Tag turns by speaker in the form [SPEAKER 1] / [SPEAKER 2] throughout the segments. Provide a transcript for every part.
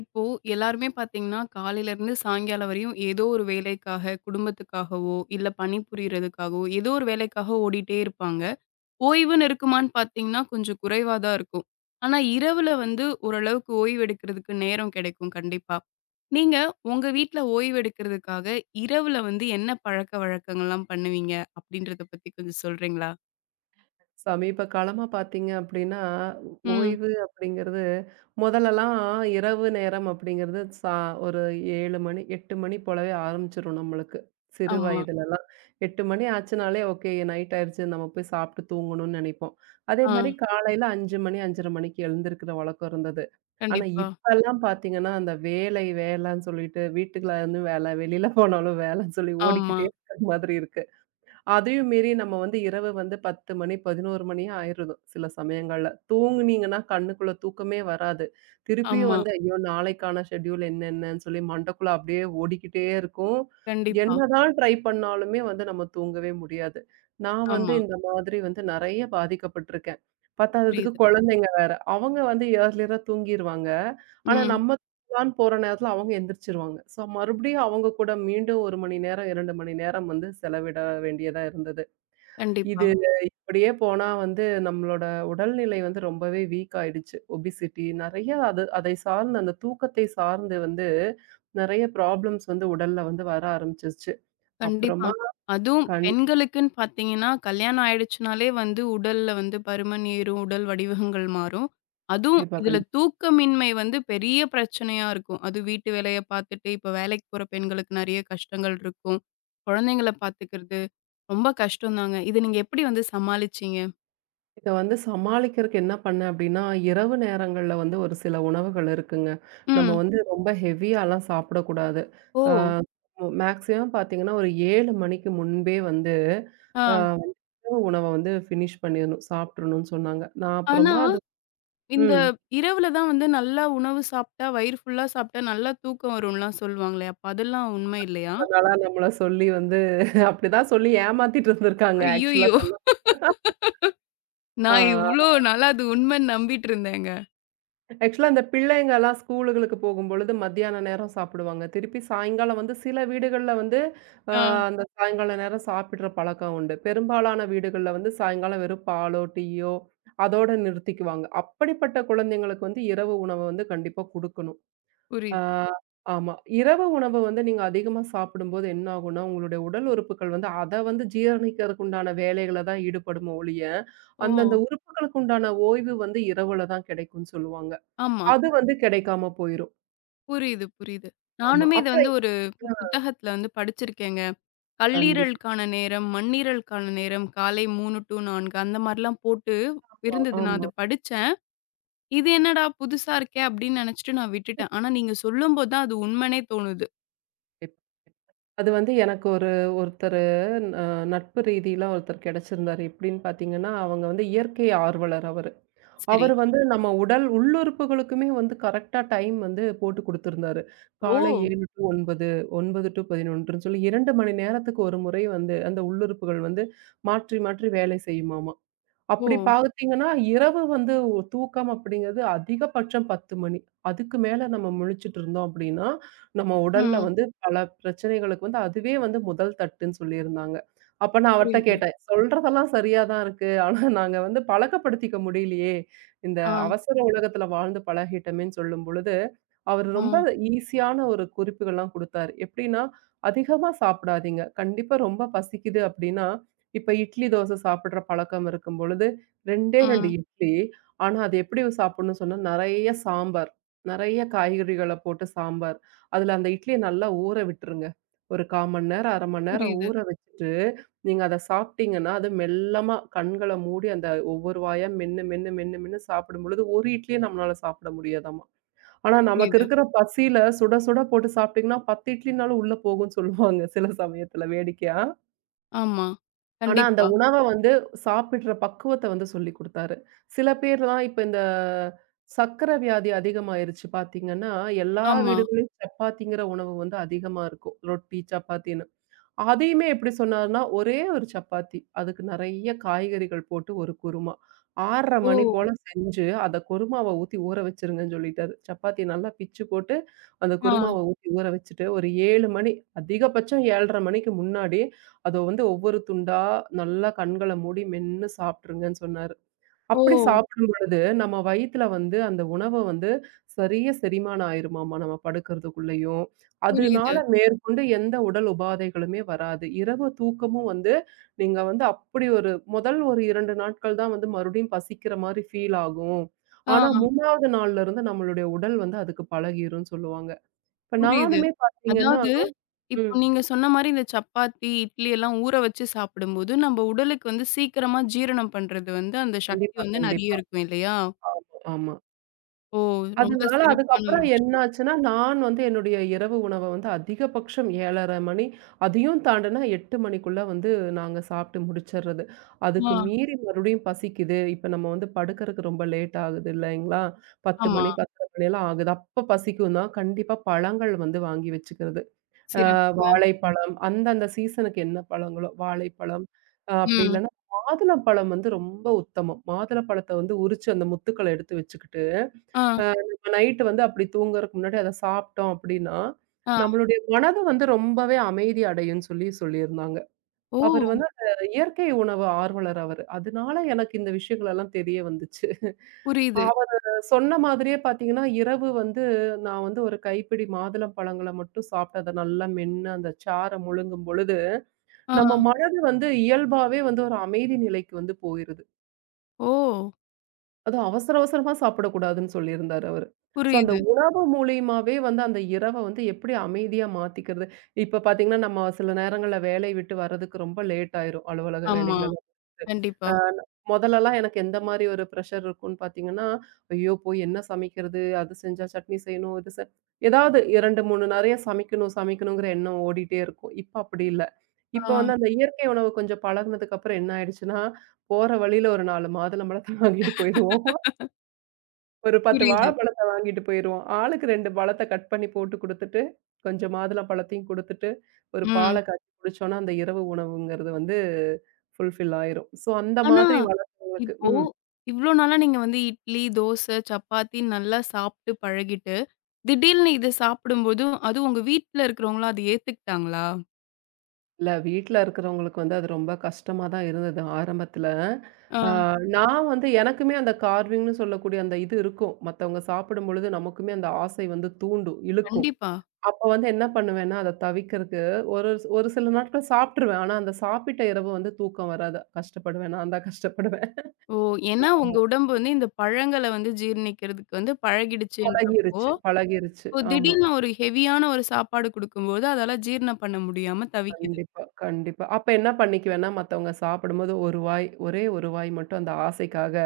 [SPEAKER 1] இப்போ எல்லாருமே பார்த்தீங்கன்னா, காலையில இருந்து சாயங்காலம் வரையும் ஏதோ ஒரு வேலைக்காக, குடும்பத்துக்காகவோ, இல்ல பணிபுரியறதுக்காகவோ, ஏதோ ஒரு வேலைக்காக ஓடிட்டே இருப்பாங்க. ஓய்வுன்னு இருக்குமான்னு பார்த்தீங்கன்னா, கொஞ்சம் குறைவா தான் இருக்கும். ஆனா, இரவுல வந்து ஓரளவுக்கு ஓய்வு எடுக்கிறதுக்கு நேரம் கிடைக்கும் கண்டிப்பா. நீங்க உங்க வீட்ல ஓய்வு எடுக்கிறதுக்காக, இரவுல வந்து என்ன பழக்கவழக்கங்கள்லாம் பண்ணுவீங்க? அப்படின்றத பத்தி கொஞ்சம் சொல்றீங்களா?
[SPEAKER 2] சமீப காலமா பார்த்தீங்க அப்படின்னா,
[SPEAKER 1] ம்.
[SPEAKER 2] ஓய்வு அப்படிங்கிறது முதலலாம் இரவு நேரம் அப்படிங்கிறது ஒரு 7 மணி, 8 மணி போலவே ஆரம்பிச்சுரும் நம்மளுக்கு. சிறு
[SPEAKER 1] ஆமா.
[SPEAKER 2] வயதிலலாம். 8 மணி ஆச்சுனாலே, ஓகே நைட் ஆயிருச்சு நம்ம போய் சாப்பிட்டு தூங்கணும்னு நெனைப்போம். அதே
[SPEAKER 1] ஆ.
[SPEAKER 2] மாரி காலையில 5 மணி, 5:30 மணிக்கு எழுந்திருக்கிற வழக்கம் இருந்தது. ஆனா
[SPEAKER 1] கண்டிப்பா.
[SPEAKER 2] இப்பலாம் பார்த்தீங்கன்னா, அந்த வேலை வேலைன்னு சொல்லிட்டு, வீட்டுக்குள்ள இருந்து வேல, வெளியில போனாலும் வேலைன்னு சொல்லி
[SPEAKER 1] ஆமா,
[SPEAKER 2] ஓடிக்கிட்டே இருக்கிற மாதிரி இருக்கு. அதையும் மீறி நம்ம வந்து இரவு வந்து 10 மணி, 11 மணி ஆயிருது சில சமயங்கள்ல. தூங்குனீங்கன்னா கண்ணுக்குள்ள தூக்கமே வராது. திருப்பியும்
[SPEAKER 1] ஆமா.
[SPEAKER 2] வந்து ஐயோ! நாளைக்கான ஷெட்யூல் என்னென்னன்னு சொல்லி மண்டைக்குள்ள அப்படியே ஓடிக்கிட்டே இருக்கும்.
[SPEAKER 1] கண்டிப்பா.
[SPEAKER 2] என்னதான் ட்ரை பண்ணாலுமே வந்து நம்ம தூங்கவே முடியாது. நான் வந்து
[SPEAKER 1] ஆமா.
[SPEAKER 2] இந்த மாதிரி வந்து நெறைய பாதிக்கப்பட்டுருக்கேன். பத்தாததுக்கு
[SPEAKER 1] புரியுது.
[SPEAKER 2] குழந்தைங்க வேற. அவங்க வந்து இயர்லியரா தூங்கிருவாங்க. ஆனா
[SPEAKER 1] ம்.
[SPEAKER 2] நம்ம பண்ணலான்னு போற நேரத்துல அவங்க எந்திரிச்சிருவாங்க. ஸோ மறுபடியும் அவங்க கூட மீண்டும் 1 மணி நேரம், 2 மணி நேரம் வந்து செலவிட வேண்டியதா இருந்தது.
[SPEAKER 1] கண்டிப்பா,
[SPEAKER 2] இது அப்படியே போனா வந்து நம்மளோட உடல்நிலை வந்து ரொம்பவே வீக் ஆயிடுச்சு. ஒபிசிட்டி நெறைய அது அதை சார்ந்த அந்த தூக்கத்தை சார்ந்து வந்து நெறைய ப்ராப்ளம்ஸ் வந்து உடல்ல வந்து வர ஆரம்பிச்சுருச்சு.
[SPEAKER 1] கண்டிப்பா.
[SPEAKER 2] அப்புறமா
[SPEAKER 1] அதுவும்
[SPEAKER 2] கண்டிப்பா,
[SPEAKER 1] பெண்களுக்குன்னு பார்த்தீங்கன்னா, கல்யாணம் ஆயிடுச்சுனாலே வந்து உடல்ல வந்து பருமன் ஏறும், உடல் வடிவகங்கள் மாறும். அதுவும்
[SPEAKER 2] கண்டிப்பா.
[SPEAKER 1] இதுல தூக்கமின்மை வந்து பெரிய பிரச்சனையா இருக்கும். அது வீட்டு வேலைய பார்த்துட்டு, இப்ப வேலைக்கு போற பெண்களுக்கு நெறைய கஷ்டங்கள் இருக்கும். குழந்தைங்கள பார்த்துக்கிறது ரொம்ப கஷ்டம் தாங்க. இத நீங்க எப்படி வந்து சமாளிச்சீங்க?
[SPEAKER 2] இத வந்து சமாளிக்கிறதுக்கு என்ன பண்ணேன் அப்டின்னா, இரவு நேரங்கள்ல வந்து ஒரு சில உணவுகள் இருக்குங்க. நம்ம
[SPEAKER 1] ம்.
[SPEAKER 2] வந்து ரொம்ப ஹெவியாலாம் சாப்பிடக்கூடாது.
[SPEAKER 1] ஓ!
[SPEAKER 2] ஆ மேக்ஸிமம் பார்த்தீங்கன்னா, ஒரு 7 மணிக்கு முன்பே வந்து ஆ
[SPEAKER 1] ஆ.
[SPEAKER 2] வந்து இரவு உணவ வந்து ஃபினிஷ் பண்ணிறணும், சாப்ட்றணும்னு சொன்னாங்க. நான்
[SPEAKER 1] ஆனா,
[SPEAKER 2] அப்புறமா அது
[SPEAKER 1] இந்த
[SPEAKER 2] ம்.
[SPEAKER 1] இரவுல தான் வந்து நல்லா உணவு சாப்ட்டா, வயிறு ஃபுல்லா சாப்ட்டா நல்லா தூக்கம் வரும்லாம் சொல்லுவாங்களே! அப்ப அதெல்லாம் உண்மை இல்லையா?
[SPEAKER 2] இவ்ளோ நாளா நம்மள சொல்லி வந்து அப்டிதான் சொல்லி ஏமாத்திட்டு இருந்திருக்காங்க ஆக்சுவலா
[SPEAKER 1] ஐய்யயோ!
[SPEAKER 2] சொல்லப்போனா. ஆ.
[SPEAKER 1] நான் இவ்ளோ நாளா அது உண்மைன்னு நம்பிட்டு இருந்தேங்க.
[SPEAKER 2] ஆக்சுவலா அந்த பிள்ளைங்கலாம் ஸ்கூலுகளுக்கு போகும்பொழுது மத்தியான நேரம் சாப்பிடுவாங்க. திருப்பி சாயங்காலம் வந்து சில வீடுகள்ல வந்து அ
[SPEAKER 1] ஆ.
[SPEAKER 2] அந்த சாயங்கால நேரம் சாப்பிடுற பழக்கம் உண்டு. பெரும்பாலான வீடுகள்ல வந்து சாயங்காலம் வெறும் பாலோ, டீயோ அதோட நிறுத்திக்குவாங்க. அப்படிப்பட்ட குழந்தைங்களுக்கு வந்து இரவு உணவு வந்து கண்டிப்பா குடுக்கணும். ஆ
[SPEAKER 1] புரியுது.
[SPEAKER 2] ஆமா. இரவு உணவு வந்து நீங்க அதிகமா சாப்பிடும்போது என்ன ஆகும்னா, உங்களுடைய உடல் உறுப்புகள் வந்து அத வந்து ஜீரணிக்கிறதுக்கு உண்டான வேலைகள தான் ஈடுபடுமே ஒழிய,
[SPEAKER 1] ஓ!
[SPEAKER 2] அந்தந்த உறுப்புகளுக்கு உண்டான ஓய்வு வந்து இரவுல தான் கிடைக்கும்னு சொல்லுவாங்க.
[SPEAKER 1] ஆமா.
[SPEAKER 2] அது வந்து கிடைக்காம போயிரும்.
[SPEAKER 1] புரியுது, புரியுது.
[SPEAKER 2] ஆமா.
[SPEAKER 1] நானுமே இத வந்து
[SPEAKER 2] அப்புறம்
[SPEAKER 1] ஒரு புத்தகத்துல வந்து படிச்சிருக்கேங்க.
[SPEAKER 2] கண்டிப்பா.
[SPEAKER 1] கல்லீரலுக்கான நேரம், மண்ணீரலுக்கான நேரம், காலை 3 டூ 4 அந்த மாரிலாம் போட்டு இருந்தது. நான்
[SPEAKER 2] ஆமா.
[SPEAKER 1] அத படிச்சேன். இது என்னடா புதுசா இருக்கே! அப்படின்னு நெனச்சுட்டு நான் விட்டுட்டேன். ஆனா நீங்க சொல்லும்போது தான் அது உண்மைன்னே தோணுது.
[SPEAKER 2] கண்டிப்பா. அது வந்து எனக்கு ஒரு ஒருத்தரு அ நட்பு ரீதியில ஒருத்தர் கிடைச்சிருந்தாரு. எப்படின்னு பார்த்தீங்கன்னா, அவங்க வந்து இயற்கை ஆர்வலர் அவரு.
[SPEAKER 1] சரி.
[SPEAKER 2] அவரு வந்து நம்ம உடல் உள்ளுறுப்புகளுக்குமே வந்து கரெக்ட்டா டைம் வந்து போட்டு குடுத்திருந்தாரு. காலை
[SPEAKER 1] ஓ!
[SPEAKER 2] 7 டூ 9, 9 டூ 11ன்னு சொல்லி 2 மணி நேரத்துக்கு ஒரு முறை வந்து அந்த உள்ளுறுப்புகள் வந்து மாற்றி மாற்றி வேலை செய்யுமாமா.
[SPEAKER 1] ஓ!
[SPEAKER 2] அப்படி பார்த்தீங்கன்னா, இரவு வந்து தூக்கம் அப்படிங்கிறது அதிகபட்சம் 10 மணி. அதுக்கு மேல நம்ம முழிச்சுட்டு இருந்தோம் அப்படின்னா, நம்ம உடல்ல
[SPEAKER 1] ம்.
[SPEAKER 2] வந்து பல பிரச்சனைகளுக்கு வந்து அதுவே வந்து முதல் தட்டுன்னு சொல்லியிருந்தாங்க. அப்ப நான் அவர்ட்ட
[SPEAKER 1] புரியுது.
[SPEAKER 2] கேட்டேன். "சொல்றதெல்லாம் சரியா தான் இருக்கு. ஆனா நாங்க வந்து பழக்கப்படுத்திக்க முடியலையே. இந்த
[SPEAKER 1] ஆ,
[SPEAKER 2] அவசர உலகத்துல வாழ்ந்து பழகிட்டோமேன்னு" சொல்லும் பொழுது, அவரு
[SPEAKER 1] ஆ,
[SPEAKER 2] ரொம்ப ஈஸியான ஒரு குறிப்புகள்லாம் குடுத்தாரு. எப்படின்னா, "அதிகமா சாப்பிடாதீங்க. கண்டிப்பா ரொம்ப பசிக்குது அப்படின்னா, இப்ப இட்லி, தோசை சாப்பிடுற பழக்கம் இருக்கும் பொழுது 2டே 2
[SPEAKER 1] ம்.
[SPEAKER 2] இட்லி. ஆனா, அது எப்படி சாப்பிடணும்னு சொன்னா, நெறைய சாம்பார். நெறைய காய்கறிகள போட்டு சாம்பார். அதுல அந்த இட்லிய நல்லா ஊற விட்டுருங்க. ஒரு 1/4 மணி நேரம், 1/2 மணி நேரம்
[SPEAKER 1] புரியுது,
[SPEAKER 2] ஊற வச்சுட்டு, நீங்க அத சாப்பிட்டீங்கன்னா, அது மெல்லமா கண்கள மூடி அந்த ஒவ்வொரு வாயா மென்னு, மென்னு, மென்னு, மென்னு சாப்பிடும்பொழுது, ஒரு இட்லிய நம்மளால சாப்பிட முடியாதாமா. ஆனா, நமக்கு
[SPEAKER 1] புரியுது.
[SPEAKER 2] இருக்கிற பசியில சுட, சுட போட்டு சாப்பிட்டீங்கன்னா, 10 இட்லினாலும் உள்ள போகும்னு சொல்லுவாங்க சில சமயத்துல வேடிக்கையா.
[SPEAKER 1] ஆமா.
[SPEAKER 2] ஆனா, அந்த
[SPEAKER 1] கண்டிப்பா.
[SPEAKER 2] உணவ வந்து சாப்பிடுற பக்குவத்த வந்து சொல்லிக் குடுத்தாரு. சில பேர்லாம் இப்ப இந்த சர்க்கரை வியாதி அதிகமாயிருச்சு பார்த்தீங்கன்னா, எல்லா
[SPEAKER 1] ஆமா.
[SPEAKER 2] வீடுகள்லயும் சப்பாத்திங்கிற உணவு வந்து அதிகமா இருக்கும். ரொட்டி, சப்பாத்தி அதையுமே எப்படி சொன்னாருன்னா, ஒரே ஒரு சப்பாத்தி. அதுக்கு நெறைய காய்கறிகள் போட்டு ஒரு குருமா. 6:30 மணி போல
[SPEAKER 1] ஓ!
[SPEAKER 2] செஞ்சு, அத குருமாவ ஊத்தி ஊற வச்சுருங்கன்னு சொல்லிட்டாரு. சப்பாத்திய நல்லா பிச்சு போட்டு, அந்த
[SPEAKER 1] ஆ.
[SPEAKER 2] குருமாவ ஊத்தி ஊற வச்சுட்டு, ஒரு 7:00 மணி அதிகபட்சம் 7:30 மணிக்கு முன்னாடி, அத வந்து ஒவ்வொரு துண்டா நல்லா கண்கள மூடி மென்னு சாப்ட்டுருங்கன்னு சொன்னாரு. அப்படி
[SPEAKER 1] ஓ!
[SPEAKER 2] சாப்பிடும் பொழுது, நம்ம வயித்துல வந்து அந்த உணவ வந்து சரியா செரிமானம் ஆயிருமாமா, நம்ம படுக்கிறதுக்குள்ளயும்.
[SPEAKER 1] புரியுது.
[SPEAKER 2] அதனால மேற்கொண்டு எந்த உடல் உபாதைகளுமே வராது. இரவு தூக்கமும் வந்து நீங்க வந்து அப்படி ஒரு முதல் ஒரு 2 நாட்கள் தான் வந்து மறுபடியும் பசிக்கிற மாரி ஃபீல் ஆகும்.
[SPEAKER 1] ஆ
[SPEAKER 2] ஆனா 3வது நாள்ல இருந்து நம்மளுடைய உடல் வந்து அதுக்கு பழகிரும்னு சொல்லுவாங்க. இப்ப
[SPEAKER 1] புரியுது.
[SPEAKER 2] நானுமே பார்த்தீங்கன்னா
[SPEAKER 1] அதாவது, இப்போ
[SPEAKER 2] ம்.
[SPEAKER 1] நீங்க சொன்ன மாரி இந்த சப்பாத்தி, இட்லி எல்லாம் ஊற வச்சு சாப்பிடும்போது, நம்ம உடலுக்கு வந்து சீக்கிரமா ஜீரணம் பண்றது வந்து அந்த சக்தி
[SPEAKER 2] கண்டிப்பா,
[SPEAKER 1] வந்து நெறைய
[SPEAKER 2] கண்டிப்பா.
[SPEAKER 1] இருக்கும் இல்லையா?
[SPEAKER 2] ஆமா, ஆமா.
[SPEAKER 1] ஓ! ரொம்ப
[SPEAKER 2] அதனால
[SPEAKER 1] சிறப்பான
[SPEAKER 2] அதுக்கப்புறம்
[SPEAKER 1] ஒரு விஷயம்.
[SPEAKER 2] என்னாச்சுன்னா, நான் வந்து என்னுடைய இரவு உணவ வந்து அதிகபட்சம் 7:30 மணி, அதையும் தாண்டுனா 8 மணிக்குள்ள வந்து நாங்க சாப்பிட்டு முடிச்சர்றது.
[SPEAKER 1] ஆ,
[SPEAKER 2] அதுக்கு மீறி மறுபடியும் பசிக்குது. இப்ப நம்ம வந்து படுக்கறக்கு ரொம்ப லேட் ஆகுது இல்லைங்களா? 10
[SPEAKER 1] ஆமா.
[SPEAKER 2] மணி, 10:30 மணிலாம் ஆகுது. அப்ப பசிக்கும்னா, கண்டிப்பா பழங்கள் வந்து வாங்கி வச்சுக்கிறது. அ
[SPEAKER 1] சிறப்புங்க.
[SPEAKER 2] வாழைப்பழம், அந்தந்த சீசனுக்கு என்ன பழங்களோ வாழைப்பழம், அப்படி
[SPEAKER 1] ம்.
[SPEAKER 2] இல்லன்னா மாதுளம்பழம் வந்து ரொம்ப உத்தமம். மாதுளப்பழத்த வந்து உரிச்சு அந்த முத்துக்கள எடுத்து வச்சுக்கிட்டு,
[SPEAKER 1] ஆ,
[SPEAKER 2] அ நம்ம நைட்டு வந்து அப்படி தூங்குறதுக்கு முன்னாடி அத சாப்பிட்டோம் அப்படின்னா,
[SPEAKER 1] ஆ.
[SPEAKER 2] நம்மளுடைய மனது வந்து ரொம்பவே அமைதி அடையும்ன்னு சொல்லி சொல்லியிருந்தாங்க. அவரு
[SPEAKER 1] ஓ!
[SPEAKER 2] வந்து அந்த இயற்கை உணவு ஆர்வலர் அவரு. அதனால எனக்கு இந்த விஷயங்கள் எல்லாம் தெரிய வந்துச்சு.
[SPEAKER 1] புரியுது.
[SPEAKER 2] அவரு சொன்ன மாதிரியே பார்த்தீங்கன்னா, இரவு வந்து நான் வந்து ஒரு கைப்பிடி மாதுளம் பழங்கள மட்டும் சாப்பிட்டு அத நல்லா மென்னு அந்த சார முழுங்கும் பொழுது, நம்ம
[SPEAKER 1] ஆ.
[SPEAKER 2] மனது வந்து இயல்பாவே வந்து ஒரு அமைதி நிலைக்கு வந்து போயிருது.
[SPEAKER 1] ஓ!
[SPEAKER 2] அதுவும் அவசர அவசரமா சாப்பிடக்கூடாதுன்னு சொல்லியிருந்தாரு அவரு. ஸோ அந்த
[SPEAKER 1] புரியுது.
[SPEAKER 2] உணவு மூலியமாவே வந்து அந்த இரவ வந்து எப்படி அமைதியா மாத்திக்கிறது? இப்ப பார்த்தீங்கன்னா, நம்ம சில நேரங்கள்ல வேலைய விட்டு வர்றதுக்கு ரொம்ப லேட் ஆயிரும். அலுவலக
[SPEAKER 1] ஆமா.
[SPEAKER 2] வேலைகளெல்லாம் முடிச்சுட்டு.
[SPEAKER 1] கண்டிப்பா.
[SPEAKER 2] அ மொதலெல்லாம் எனக்கு எந்த மாரி ஒரு ப்ரெஷர் இருக்கும்ன்னு பார்த்தீங்கன்னா, ஐயோ! போய் என்ன சமைக்கிறது? அது செஞ்சா சட்னி செய்யணும், இது ஏதாவது 2, 3 நெறைய சமைக்கணும், சமைக்கணுங்கிற எண்ணம் ஓடிட்டே இருக்கும். இப்ப அப்படி இல்ல. இப்ப
[SPEAKER 1] ஆ.
[SPEAKER 2] வந்து அந்த இயற்கை உணவு கொஞ்சம் பழகுனதுக்கு அப்புறம் என்ன ஆயிடுச்சுன்னா, போற வழியில ஒரு 4 மாதுளம்பழத்த வாங்கிட்டு போயிருவோம். ஒரு 10
[SPEAKER 1] புரியுது.
[SPEAKER 2] வாழைப்பழத்த வாங்கிட்டு போயிருவோம். ஆளுக்கு 2 பழத்த கட் பண்ணி போட்டு குடுத்துட்டு, கொஞ்சம் மாதுளம்பழத்தையும் குடுத்துட்டு, ஒரு பால
[SPEAKER 1] ம்.
[SPEAKER 2] காய்ச்சி குடிச்சோம்னா, அந்த இரவு உணவுங்கிறது வந்து ஃபுல்ஃபில் ஆயிரும். ஸோ அந்த
[SPEAKER 1] ஆனா
[SPEAKER 2] மாதிரி வளர்த்தவங்களுக்கு
[SPEAKER 1] இப்போ,
[SPEAKER 2] ம்.
[SPEAKER 1] இவ்ளோ நாளா நீங்க வந்து இட்லி, தோசை, சப்பாத்தின்னு நல்லா சாப்ட்டு பழகிட்டு, திடீல்னு இத சாப்பிடும்போது, அதுவும் உங்க வீட்ல இருக்கிறவங்கலாம் அத ஏத்துக்கிட்டாங்களா?
[SPEAKER 2] இல்ல வீட்ல இருக்கிறவங்களுக்கு வந்து அது ரொம்ப கஷ்டமா தான் இருந்தது ஆரம்பத்துல.
[SPEAKER 1] ஆ,
[SPEAKER 2] ஆ நான் வந்து எனக்குமே அந்த கார்விங்ன்னு சொல்லக்கூடிய அந்த இது இருக்கும். மத்தவங்க சாப்பிடும்பொழுது நமக்குமே அந்த ஆசை வந்து தூண்டும், இழுக்கும்.
[SPEAKER 1] கண்டிப்பா.
[SPEAKER 2] அப்ப வந்து என்ன பண்ணுவேன்னா, அத தவிர்க்கறக்கு ஒரு ஒரு சில நாட்கள் சாப்ட்டுருவேன். ஆனா, அந்த சாப்பிட்ட இரவு வந்து தூக்கம் வராது. கஷ்டப்படுவேன். நான் தான் கஷ்டப்படுவேன்.
[SPEAKER 1] ஓ! ஏன்னா
[SPEAKER 2] ஆமா.
[SPEAKER 1] உங்க உடம்பு வந்து இந்த பழங்கள வந்து ஜீரணிக்கிறதுக்கு வந்து பழகிடுச்சுன்றப்போ,
[SPEAKER 2] பழகிருச்சு, பழகிருச்சு.
[SPEAKER 1] இப்போ
[SPEAKER 2] ஆமா.
[SPEAKER 1] திடீர்னு ஒரு ஹெவியான ஒரு சாப்பாடு குடுக்கும்போது, அதால ஜீரணம் பண்ண முடியாம தவிக்குது.
[SPEAKER 2] கண்டிப்பா, கண்டிப்பா. அப்ப என்ன பண்ணிக்குவேன்னா, மத்தவங்க சாப்பிடும்போது ஒரு வாய், ஒரே ஒரு வாய் மட்டும் அந்த ஆசைக்காக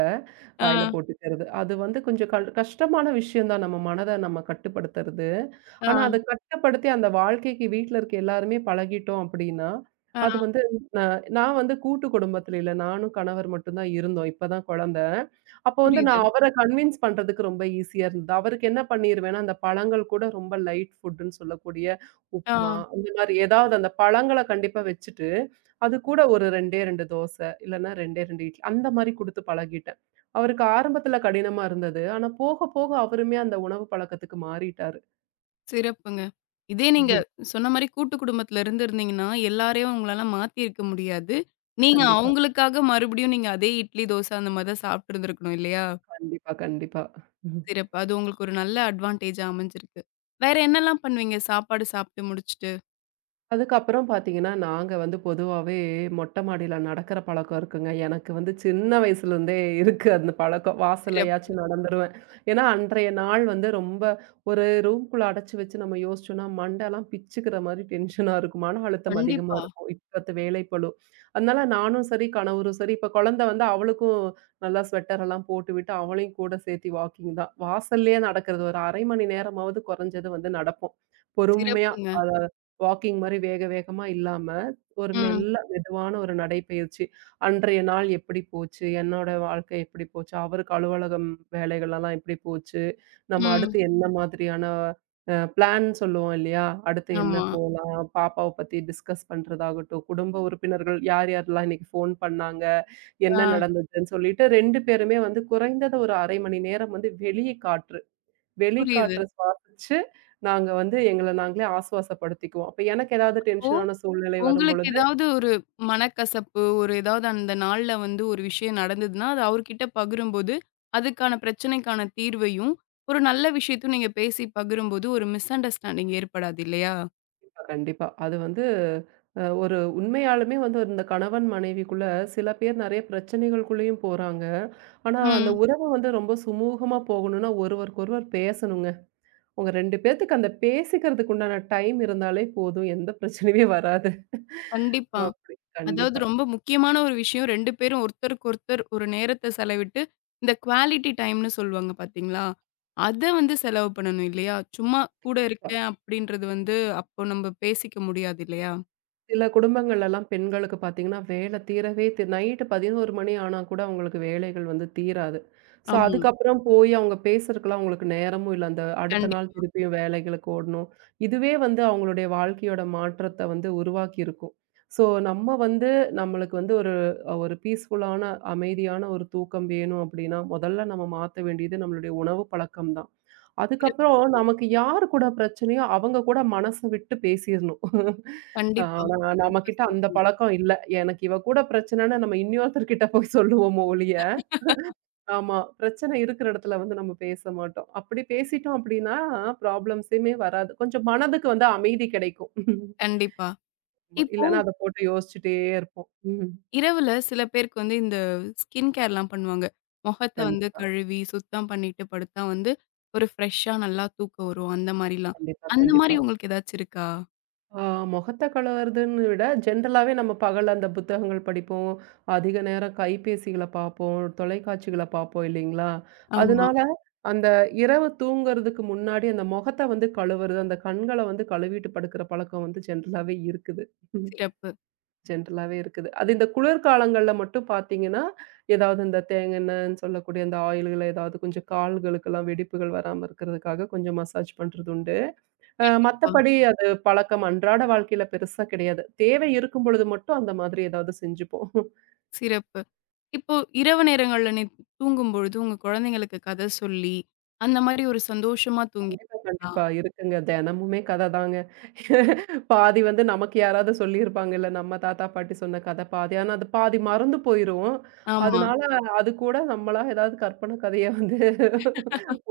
[SPEAKER 2] வாயில
[SPEAKER 1] ஆ,
[SPEAKER 2] போட்டுக்கிறது. அது வந்து கொஞ்சம் கஷ்டமான விஷயம் தான் நம்ம மனத நம்ம கட்டுப்படுத்துறது. ஆனா,
[SPEAKER 1] ஆ,
[SPEAKER 2] அத கட்டுப்படுத்தி அந்த வாழ்க்கைக்கு வீட்ல இருக்க எல்லாருமே பழகிட்டோம் அப்படின்னா,
[SPEAKER 1] ஆ.
[SPEAKER 2] அது வந்து ந நான் வந்து கூட்டு குடும்பத்தில இல்ல. நானும் கணவர் மட்டும் தான் இருந்தோம். இப்ப தான் குழந்த. அப்போ வந்து
[SPEAKER 1] புரியுது.
[SPEAKER 2] நான் அவர கன்வின்ஸ் பண்றதுக்கு ரொம்ப ஈஸியா இருந்தது. அவருக்கு என்ன பண்ணிருவேன்னா, அந்த பழங்கள் கூட ரொம்ப லைட் ஃபுட்டுன்னு சொல்லக்கூடிய
[SPEAKER 1] ஆ.
[SPEAKER 2] உப்புமா, இந்த மாரி ஏதாவது அந்த பழங்கள கண்டிப்பா வச்சுட்டு, அது கூட ஒரு 2டே 2 தோசை, இல்லன்னா 2டே 2 இட்லி அந்த மாரி குடுத்து பழகிட்டேன். அவருக்கு ஆரம்பத்துல கடினமா இருந்தது. ஆனா போக, போக அவருமே அந்த உணவு பழக்கத்துக்கு மாறிட்டாரு.
[SPEAKER 1] சிறப்புங்க. இதே நீங்க
[SPEAKER 2] ம்ஹும்.
[SPEAKER 1] சொன்ன மாரி கூட்டு குடும்பத்துல இருந்திருந்தீங்கன்னா, எல்லாரையும் உங்களால மாத்தியிருக்க முடியாது. நீங்க
[SPEAKER 2] கண்டிப்பா,
[SPEAKER 1] அவங்களுக்காக மறுபடியும் நீங்க அதே இட்லி, தோசை அந்த மாரி தான் சாப்பிட்டு இருந்திருக்கணும் இல்லையா?
[SPEAKER 2] கண்டிப்பா, கண்டிப்பா.
[SPEAKER 1] சிறப்பு. அது உங்களுக்கு ஒரு நல்ல அட்வான்டேஜா அமைஞ்சிருக்கு. வேற என்னலாம் பண்ணுவீங்க சாப்பாடு சாப்பிட்டு முடிச்சுட்டு?
[SPEAKER 2] அதுக்கப்புறம் பார்த்தீங்கன்னா, நாங்க வந்து பொதுவாவே மொட்டை மாடியில நடக்கிற பழக்கம் இருக்குங்க. எனக்கு வந்து சின்ன வயசுலேருந்தே இருக்கு அந்த பழக்கம்.
[SPEAKER 1] சிறப்பு.
[SPEAKER 2] வாசல்லயாச்சும் நடந்துருவேன். ஏன்னா, அன்றைய நாள் வந்து ரொம்ப ஒரு ரூம்குள்ள அடைச்சு வச்சு நம்ம யோசிச்சோம்னா, மண்டைலாம் பிச்சுக்கிற மாரி டென்ஷனா இருக்கும். மன அழுத்தம் அதிகமா
[SPEAKER 1] கண்டிப்பா.
[SPEAKER 2] இருக்கும். இப்பத்து வேலைப்பளு. அதனால நானும் சரி, கணவரும் சரி இப்ப குழந்தை வந்து அவளுக்கும் நல்லா ஸ்வெட்டரெல்லாம் போட்டுவிட்டு, அவளையும் கூட சேர்த்தி வாக்கிங் தான். வாசல்லயே நடக்கிறது ஒரு 1/2 மணி நேரமாவது குறைஞ்சது வந்து நடப்போம். பொறுமையா.
[SPEAKER 1] சிறப்புங்க.
[SPEAKER 2] அத வாக்கிங் மாரி வேக வேகமா இல்லாம, ஒரு
[SPEAKER 1] ம்,
[SPEAKER 2] மெல்ல மெதுவான ஒரு நடைப்பயிற்சி. அன்றைய நாள் எப்படி போச்சு? என்னோட வாழ்க்கை எப்படி போச்சு? அவருக்கு அலுவலகம் வேலைகள்லாம் எப்படி போச்சு? நம்ம
[SPEAKER 1] ம்.
[SPEAKER 2] அடுத்து என்ன மாதிரியான பிளான் சொல்லுவோம் இல்லையா? அடுத்து என்ன
[SPEAKER 1] ஆமா.
[SPEAKER 2] போலாம்? பாப்பாவ பத்தி டிஸ்கஸ் பண்றதாகட்டும், குடும்ப உறுப்பினர்கள் யார் யாரெல்லாம் இன்னைக்கு ஃபோன் பண்ணாங்க?
[SPEAKER 1] ஆ
[SPEAKER 2] என்ன நடந்ததுன்னு சொல்லிட்டு 2 பேருமே வந்து குறைந்தது ஒரு 1/2 மணி நேரம் வந்து வெளிய காற்று.
[SPEAKER 1] புரியுது.
[SPEAKER 2] வெளிக்காற்ற சுவாசிச்சு, நாங்க வந்து எங்கள நாங்களே ஆசுவாசப்படுத்திக்குவோம். அப்ப எனக்கு ஏதாவது
[SPEAKER 1] இப்போ
[SPEAKER 2] டென்ஷனான சூழ்நிலை
[SPEAKER 1] உங்களுக்கு
[SPEAKER 2] வரும்பொழுது
[SPEAKER 1] ஏதாவது ஒரு மனக்கசப்பு, ஒரு ஏதாவது அந்த நாள்ல வந்து ஒரு விஷயம் நடந்ததுன்னா, அது அவர்கிட்ட பகிரும்போது, அதுக்கான பிரச்சனைக்கான தீர்வையும், ஒரு நல்ல விஷயத்தையும் நீங்க பேசி பகிரும்போது, ஒரு மிஸ் அண்டர்ஸ்டாண்டிங் ஏற்படாது இல்லையா?
[SPEAKER 2] கண்டிப்பா, கண்டிப்பா. அது வந்து ஒரு உண்மையாலுமே வந்து ஒரு இந்த கணவன் மனைவிக்குள்ள சில பேர் நெறைய பிரச்சனைகளுக்குள்ளேயும் போறாங்க. ஆனா, அந்த
[SPEAKER 1] ம்.
[SPEAKER 2] உறவு வந்து ரொம்ப சுமூகமா போகணும்னா ஒருவருக்கொருவர் பேசணுங்க. உங்க 2 பேத்துக்கு அந்த பேசிக்கிறதுக்கு உண்டான டைம் இருந்தாலே போதும். எந்த பிரச்சனையுமே வராது.
[SPEAKER 1] கண்டிப்பா.
[SPEAKER 2] அப்படி.
[SPEAKER 1] அதாவது
[SPEAKER 2] கண்டிப்பா.
[SPEAKER 1] ரொம்ப முக்கியமான ஒரு விஷயம் 2 பேரும் ஒருத்தருக்கு ஒருத்தர் ஒரு நேரத்த செலவிட்டு, இந்த குவாலிட்டி டைம்ன்னு சொல்லுவாங்க பார்த்தீங்களா? அத வந்து செலவு பண்ணணும் இல்லையா? சும்மா கூட இருக்கேன் அப்படின்றது வந்து, அப்போ நம்ம பேசிக்க முடியாது இல்லையா?
[SPEAKER 2] சில குடும்பங்கள்லலாம் பெண்களுக்கு பார்த்தீங்கன்னா, வேலை தீரவே தி நைட்டு 11 மணி ஆனா கூட அவங்களுக்கு வேலைகள் வந்து தீராது. ஸோ,
[SPEAKER 1] ஆமா.
[SPEAKER 2] அதுக்கப்புறம் போய் அவங்க பேசுறதுக்குலாம் அவங்களுக்கு நேரமும் இல்ல. அந்த அடுத்த
[SPEAKER 1] கண்டிப்பா.
[SPEAKER 2] நாள் திருப்பியும் வேலைகளுக்கு ஓடணும். இதுவே வந்து அவங்களுடைய வாழ்க்கையோட மாற்றத்த வந்து உருவாக்கியிருக்கும். ஸோ, நம்ம வந்து நம்மளுக்கு வந்து ஒரு ஒரு பீஸ்ஃபுல்லான அமைதியான ஒரு தூக்கம் வேணும் அப்படின்னா, முதல்ல நம்ம மாத்த வேண்டியது நம்மளுடைய உணவு பழக்கம் தான்.
[SPEAKER 1] சிறப்பா
[SPEAKER 2] அதுக்கப்புறம்
[SPEAKER 1] சொன்னீங்க.
[SPEAKER 2] நமக்கு யார் கூட பிரச்சனையோ, அவங்க கூட மனச விட்டு பேசிறணும்.
[SPEAKER 1] கண்டிப்பா.
[SPEAKER 2] ஆனா,
[SPEAKER 1] சிறப்பா
[SPEAKER 2] நம்மகிட்ட அந்த
[SPEAKER 1] சொன்னீங்க.
[SPEAKER 2] பழக்கம் இல்ல. எனக்கு இவ கூட பிரச்சனைன்னு நம்ம இன்னொருத்தர்கிட்ட போய் சொல்லுவோமோ ஒழிய, ஆமா. பிரச்சனை இருக்கிற இடத்துல வந்து நம்ம பேச மாட்டோம். அப்படி பேசிட்டோம் அப்படின்னா, ப்ராப்ளம்ஸுமே வராது. கொஞ்சம் மனதுக்கு வந்து அமைதி கிடைக்கும்.
[SPEAKER 1] கண்டிப்பா.
[SPEAKER 2] ஆமா.
[SPEAKER 1] இப்போ
[SPEAKER 2] இல்லன்னா அத போட்டு யோசிச்சுட்டே இருப்போம். ம்.
[SPEAKER 1] இரவுல சில பேருக்கு வந்து இந்த ஸ்கின் கேர்லாம் பண்ணுவாங்க. முகத்த வந்து
[SPEAKER 2] கண்டிப்பா,
[SPEAKER 1] கழுவி, சுத்தம் பண்ணிட்டு படுத்தா வந்து ஒரு ஃப்ரெஷ்ஷா நல்லா தூக்கம் வரும். அந்த மாரிலாம்.
[SPEAKER 2] கண்டிப்பா,
[SPEAKER 1] அந்த மாரி
[SPEAKER 2] கண்டிப்பா.
[SPEAKER 1] உங்களுக்கு ஏதாச்சும் இருக்கா?
[SPEAKER 2] ஆ மொகத்த கலர்றதுன்னு விட, ஜென்ரலாவே நம்ம பகல்ல அந்த புத்தகங்கள் படிப்போம். அதிக நேரம் கைபேசிகள பார்ப்போம், தொலைக்காட்சிகள பார்ப்போம் இல்லைங்களா?
[SPEAKER 1] ஆமா.
[SPEAKER 2] அதனால அந்த இரவு தூங்குறதுக்கு முன்னாடி அந்த மொகத்த வந்து கழுவுறது, அந்த கண்கள வந்து கழுவிட்டு படுக்கிற பழக்கம் வந்து ஜென்ரலாவே இருக்குது.
[SPEAKER 1] சிறப்பு.
[SPEAKER 2] ஜென்ரலாவே இருக்குது. அது இந்த குளிர்காலங்கள்ல மட்டும் பார்த்தீங்கன்னா, ஏதாவது இந்த தேங்கெண்ணன்னு சொல்லக்கூடிய அந்த ஆயில்கள ஏதாவது கொஞ்சம் கால்களுக்கெல்லாம் வெடிப்புகள் வராம இருக்கிறதுக்காக கொஞ்சம் மசாஜ் பண்றது உண்டு.
[SPEAKER 1] கண்டிப்பா.
[SPEAKER 2] மத்தபடி அது பழக்கம் அன்றாட வாழ்க்கையில பெருசா கிடையாது. தேவை இருக்கும் பொழுது மட்டும் அந்த மாதிரி ஏதாவது செஞ்சுப்போம்.
[SPEAKER 1] சிறப்பு. இப்போ இரவு நேரங்கள்ல நீ தூங்கும்பொழுது உங்க குழந்தைங்களுக்கு கத சொல்லி, அந்த மாரி ஒரு சந்தோஷமா தூங்கி
[SPEAKER 2] கண்டிப்பா, கண்டிப்பா. இருக்குங்க. தெனமுமே கததாங்க. பாதி வந்து நமக்கு யாராவது சொல்லியிருப்பாங்கல்ல, நம்ம தாத்தா, பாட்டி சொன்ன கத பாதி. ஆனா, அது பாதி மறந்து போயிரும்.
[SPEAKER 1] ஆமா.
[SPEAKER 2] அதனால அது கூட நம்மளா ஏதாவது கற்பனை கதைய வந்து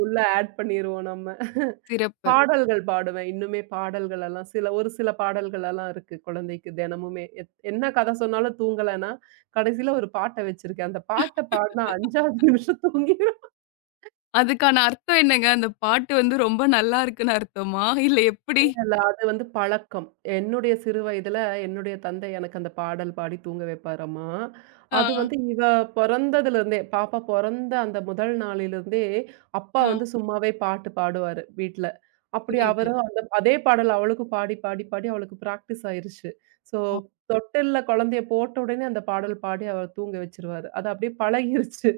[SPEAKER 2] உள்ள ஆட் பண்ணிருவோம் நம்ம.
[SPEAKER 1] சிறப்பு.
[SPEAKER 2] பாடல்கள் பாடுவேன். இன்னுமே பாடல்கள் எல்லாம் சில ஒரு சில பாடல்கள் எல்லாம் இருக்கு குழந்தைக்கு தினமுமே. என்ன கதை சொன்னாலும் தூங்கலன்னா, கடைசியில ஒரு பாட்ட வச்சிருக்கேன். அந்த பாட்ட பாடுனா 5வது நிமிஷம் தூங்கி
[SPEAKER 1] அதுக்கான அர்த்தம் என்னங்க? அந்த பாட்டு வந்து ரொம்ப நல்லா இருக்குன்னு அர்த்தமா? இல்ல எப்படி?
[SPEAKER 2] இல்ல, அது வந்து பழக்கம். என்னுடைய சிறு வயதுல என்னுடைய தந்தை எனக்கு அந்த பாடல் பாடி தூங்க வைப்பாராம்மா. அது
[SPEAKER 1] ஆ,
[SPEAKER 2] வந்து இவ பொறந்ததுலருந்தே, பாப்பா பொறந்த அந்த முதல் நாளிலிருந்தே, அப்பா
[SPEAKER 1] ஆ
[SPEAKER 2] வந்து சும்மாவே பாட்டு பாடுவாரு வீட்ல. அப்படி
[SPEAKER 1] புரியுது.
[SPEAKER 2] அவரும் அந்த அதே பாடல் அவளுக்கும் பாடி, பாடி, பாடி அவளுக்கு பிராக்டிஸ் ஆயிருச்சு. ஸோ
[SPEAKER 1] ஓ
[SPEAKER 2] தொட்டில்ல குழந்தைய போட்ட உடனே அந்த பாடல் பாடி அவள தூங்க வச்சுருவாரு. அது அப்படியே பழகிருச்சு.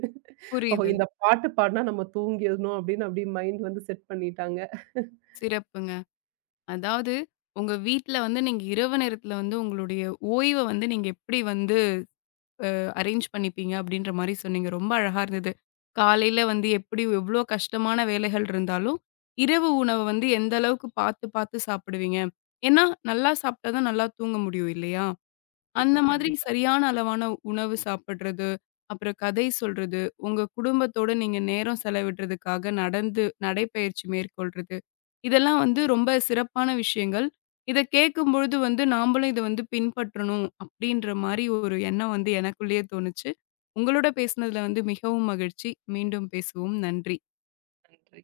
[SPEAKER 2] ஓஹோ!
[SPEAKER 1] புரியுது.
[SPEAKER 2] இந்த பாட்டு பாடுனா நம்ம தூங்கிரணும் அப்படின்னு அப்படியே மைண்ட் வந்து செட் பண்ணிட்டாங்க.
[SPEAKER 1] சிறப்புங்க. அதாவது உங்க வீட்ல வந்து நீங்க இரவு நேரத்துல வந்து உங்களுடைய ஓய்வ வந்து நீங்க எப்படி வந்து அரேஞ்ச் பண்ணிப்பீங்க? அப்படின்ற மாரி சொன்னீங்க. ரொம்ப அழகா இருந்தது. காலையில வந்து எப்படி எவ்வளோ கஷ்டமான வேலைகள் இருந்தாலும், இரவு உணவ வந்து எந்த அளவுக்கு பார்த்து பார்த்து சாப்பிடுவீங்க? ஏன்னா நல்லா சாப்பிட்டா தான் நல்லா தூங்க முடியும் இல்லையா? அந்த
[SPEAKER 2] கண்டிப்பா,
[SPEAKER 1] மாதிரி
[SPEAKER 2] கண்டிப்பா.
[SPEAKER 1] சரியான அளவான உணவு சாப்பிடுறது, அப்புறம் கதை சொல்றது, உங்க குடும்பத்தோட நீங்க நேரம் செலவிடுறதுக்காக நடந்து நடைப்பயிற்சி மேற்கொள்றது, இதெல்லாம் வந்து ரொம்ப சிறப்பான விஷயங்கள். இத கேட்கும்பொழுது வந்து நாமளும் இத வந்து பின்பற்றணும் அப்படின்ற மாரி ஒரு எண்ணம் வந்து எனக்குள்ளேயே தோணுச்சு. உங்களோட பேசினதுல வந்து மிகவும் மகிழ்ச்சி. மீண்டும் பேசுவோம். நன்றி.
[SPEAKER 2] நன்றி.